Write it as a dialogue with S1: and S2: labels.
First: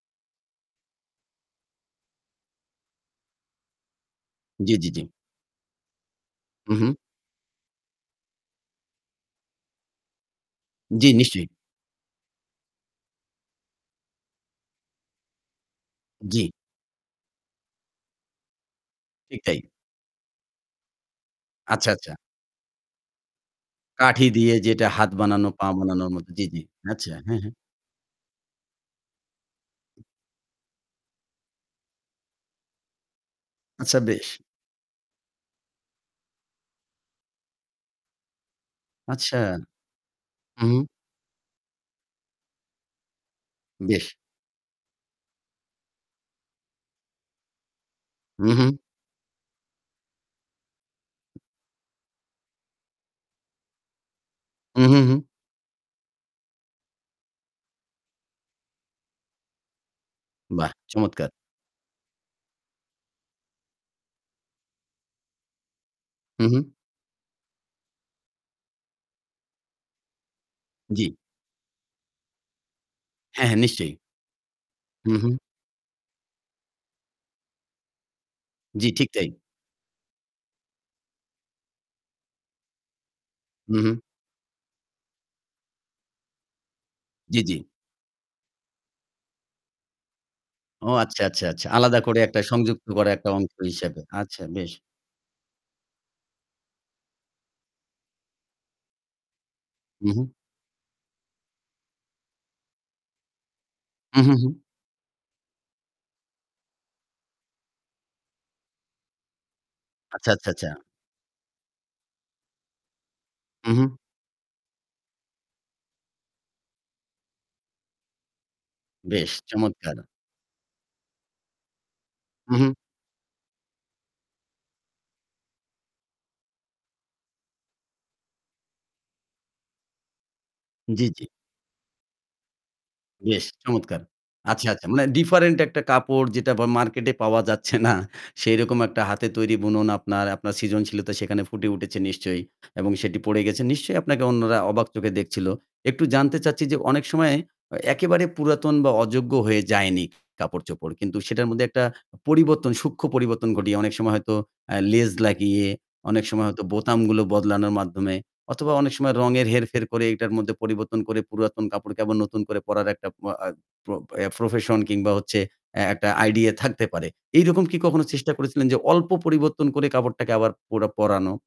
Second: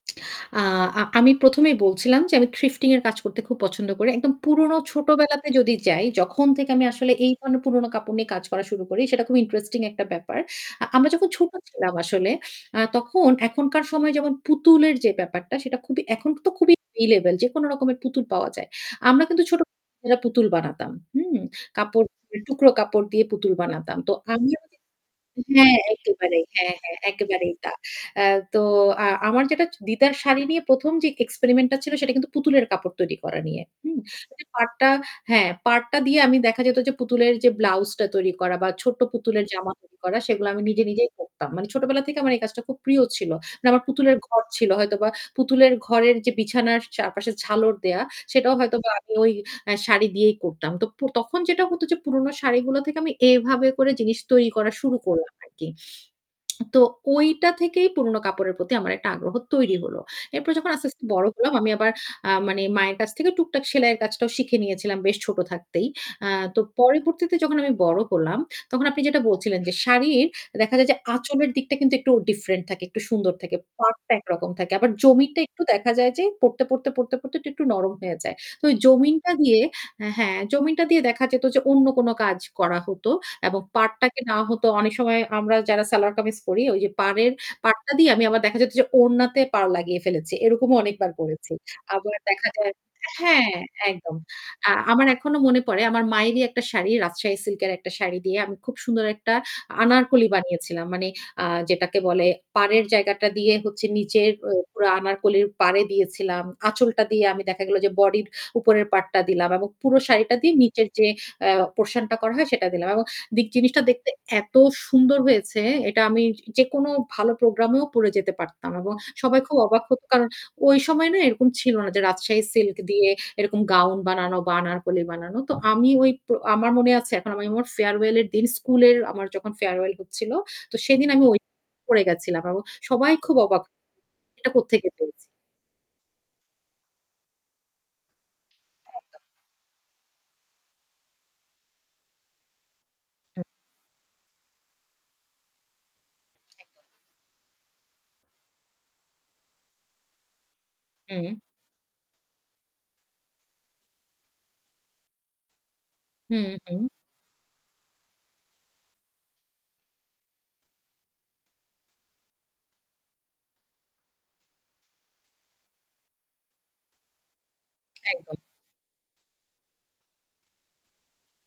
S1: আ আমি প্রথমেই বলছিলাম যে আমি থিফটিং এর কাজ করতে খুব পছন্দ করি। একদম
S2: জি,
S1: পুরনো
S2: জি, জি।
S1: ছোটবেলাতে যদি যাই, যখন থেকে
S2: হু,
S1: আমি
S2: হু।
S1: আসলে এই ধরনের পুরনো কাপড় নিয়ে কাজ করা শুরু করি সেটা খুব ইন্টারেস্টিং একটা ব্যাপার। আ আমরা
S2: জি,
S1: যখন
S2: নিশ্চয়ই।
S1: ছোট ছিলাম আসলে আ তখন এখনকার সময় যেমন পুতুলের যে ব্যাপারটা সেটা খুবই এখন তো
S2: জি।
S1: খুবই এভেইলেবল যেকোনো রকমের পুতুল পাওয়া যায়। আমরা
S2: ঠিক
S1: কিন্তু ছোট
S2: তাই।
S1: [unintelligible] পুতুল বানাতাম। হুম?
S2: আচ্ছা,
S1: কাপড়
S2: আচ্ছা।
S1: টুকরো কাপড় দিয়ে পুতুল বানাতাম। তো
S2: কাঠি
S1: আমি
S2: দিয়ে
S1: [unintelligible]
S2: যেটা হাত বানানো, পা
S1: হ্যাঁ,
S2: বানানোর মত।
S1: একেবারেই।
S2: জি, জি
S1: হ্যাঁ, হ্যাঁ
S2: আচ্ছা, হ্যাঁ, হ্যাঁ।
S1: একেবারেই তা। অ্যা তো আ আমার যেটা দিদার শাড়ি নিয়ে ১ম যে এক্সপেরিমেন্টটা ছিল সেটা কিন্তু পুতুলের কাপড় তৈরি করা নিয়ে,
S2: আচ্ছা
S1: হুম?
S2: বেশ।
S1: ঐযে পাড়টা হ্যাঁ, পাড়টা দিয়ে আমি দেখা যেত যে পুতুলের যে ব্লাউজটা তৈরি করা বা ছোট্ট
S2: আচ্ছা।
S1: পুতুলের জামা তৈরি করা সেগুলা আমি
S2: উহু।
S1: নিজে, নিজেই করতাম। মানে ছোটবেলা থেকে আমার এই কাজটা খুব প্রিয় ছিল। মানে আমার
S2: বেশ।
S1: পুতুলের ঘর ছিল, হয়তোবা পুতুলের ঘরের যে বিছানার চারপাশে ঝালর দেওয়া সেটাও
S2: উহু।
S1: হয়তোবা আমি ওই অ্যা শাড়ি দিয়েই করতাম। তো প তখন যেটা হতো যে পুরনো শাড়িগুলো থেকে আমি এভাবে করে জিনিস তৈরি করা শুরু
S2: উহু, হু।
S1: করলাম আর কি। তো ঐটা থেকেই পুরোনো কাপড়ের প্রতি আমার একটা আগ্রহ তৈরি হল। এরপর যখন
S2: বাহ!
S1: আস্তে, আস্তে বড়
S2: চমৎকার!
S1: হলাম আমি আবার আ মানে মায়ের কাছ থেকে টুকটাক সেলাইয়ের কাজটাও শিখে নিয়েছিলাম বেশ ছোট থাকতেই। আ
S2: হু,
S1: তো
S2: হু।
S1: পরবর্তীতে যখন আমি বড় হলাম, তখন আপনি যেটা বলছিলেন, যে শাড়ির দেখা যায় যে
S2: জি।
S1: আঁচলের দিকটা কিন্তু একটু ডিফারেন্ট থাকে, একটু সুন্দর
S2: হ্যাঁ,
S1: থাকে।
S2: হ্যাঁ নিশ্চয়ই।
S1: পাড়টা একরকম থাকে। আবার
S2: হু, হু।
S1: জমিনটা একটু দেখা যায় যে পড়তে, পড়তে, পড়তে, পড়তে একটু নরম হয়ে যায়। তো
S2: জি, ঠিক
S1: জমিনটা
S2: তাই।
S1: দিয়ে অ্যা হ্যাঁ জমিনটা দিয়ে দেখা যেত যে অন্য কোন কাজ করা হত। এবং
S2: হু, হু।
S1: পাড়টাকে না হতো অনেক সময় আমরা যারা সেলোয়ার কামিজ করি ওই যে পাড়ের
S2: জি, জি।
S1: পাড়টা দিয়ে আমি আবার দেখা যেত যে ওড়নাতে পাড় লাগিয়ে ফেলেছি। এরকমও
S2: ও
S1: অনেকবার
S2: আচ্ছা, আচ্ছা,
S1: করেছি।
S2: আচ্ছা। আলাদা
S1: আবার
S2: করে একটা
S1: দেখা যায়
S2: সংযুক্ত করা একটা অংশ
S1: হ্যাঁ,
S2: হিসেবে।
S1: একদম।
S2: আচ্ছা
S1: আ
S2: বেশ।
S1: আমার এখনো মনে পড়ে আমার মায়েরই একটা শাড়ি রাজশাহী সিল্ক এর একটা শাড়ি দিয়ে আমি খুব সুন্দর একটা
S2: হু,
S1: আনারকলি
S2: হু।
S1: বানিয়েছিলাম। মানে আ যেটাকে বলে পাড়ের জায়গাটা দিয়ে হচ্ছে নিচের
S2: উহু,
S1: ও
S2: হু।
S1: পুরা আনারকলির পাড়ে দিয়েছিলাম। আঁচলটা দিয়ে আমি দেখা গেল যে বডির উপরের পার্টটা দিলাম এবং পুরো
S2: আচ্ছা,
S1: শাড়িটা
S2: আচ্ছা,
S1: দিয়ে
S2: আচ্ছা।
S1: নিচের যে অ্যা পোরশনটা করা হয় সেটা দিলাম। এবং দিক জিনিসটা
S2: উহু।
S1: দেখতে এত সুন্দর হয়েছে এটা আমি যেকোনো ভালো প্রোগ্রামেও পড়ে যেতে পারতাম। এবং
S2: বেশ
S1: সবাই খুব অবাক
S2: চমৎকার!
S1: হত। কারণ ওই সময় না এরকম ছিল না যে রাজশাহী
S2: উহু।
S1: সিল্ক দিয়ে এরকম গাউন বানানো বা আনারকলি বানানো। তো আমি ওই আমার মনে আছে এখন আমি ফেয়ারওয়েল এর দিন স্কুলের আমার যখন ফেয়ারওয়েল হচ্ছিল তো
S2: জি,
S1: সেদিন
S2: জি।
S1: আমি ওই [unintelligible] পড়ে গেছিলাম। এবং সবাই খুব
S2: বেশ
S1: অবাক
S2: চমৎকার!
S1: [unintelligible] এটা
S2: আচ্ছা, আচ্ছা।
S1: কোত্থেকে
S2: মানে
S1: পড়েছি।
S2: ডিফারেন্ট একটা কাপড় যেটা বা মার্কেটে পাওয়া যাচ্ছে না। সেরকম একটা
S1: একদম।
S2: হাতে তৈরি বুনন আপনার, আপনার সৃজনশীলতা সেখানে ফুটে উঠেছে নিশ্চয়ই। এবং সেটি পড়ে
S1: হুম।
S2: গেছে। নিশ্চয়ই আপনাকে অন্যরা অবাক চোখে দেখছিল? একটু জানতে চাচ্ছি যে
S1: একদম।
S2: অনেক সময় অ একেবারে পুরাতন বা অযোগ্য হয়ে যায়নি কাপড়-চোপড়। কিন্তু
S1: হুম।
S2: সেটার মধ্যে একটা পরিবর্তন সূক্ষ্ম পরিবর্তন ঘটিয়ে অনেক সময় হয়তো অ্যা লেজ লাগিয়ে, অনেক
S1: হু,
S2: সময় হয়তো
S1: হু।
S2: বোতামগুলো বদলানোর মাধ্যমে, অথবা অনেক সময় রঙের হেরফের করে এটার মধ্যে পরিবর্তন করে পুরাতন কাপড়কে আবার নতুন করে পরার একটা প আ প অ্যা প্রফেশন কিংবা হচ্ছে অ্যা একটা আইডিয়া থাকতে পারে। এইরকম কি কখনো চেষ্টা
S1: একদম।
S2: করেছিলেন যে অল্প পরিবর্তন করে কাপড়টাকে আবার পরা পরানো?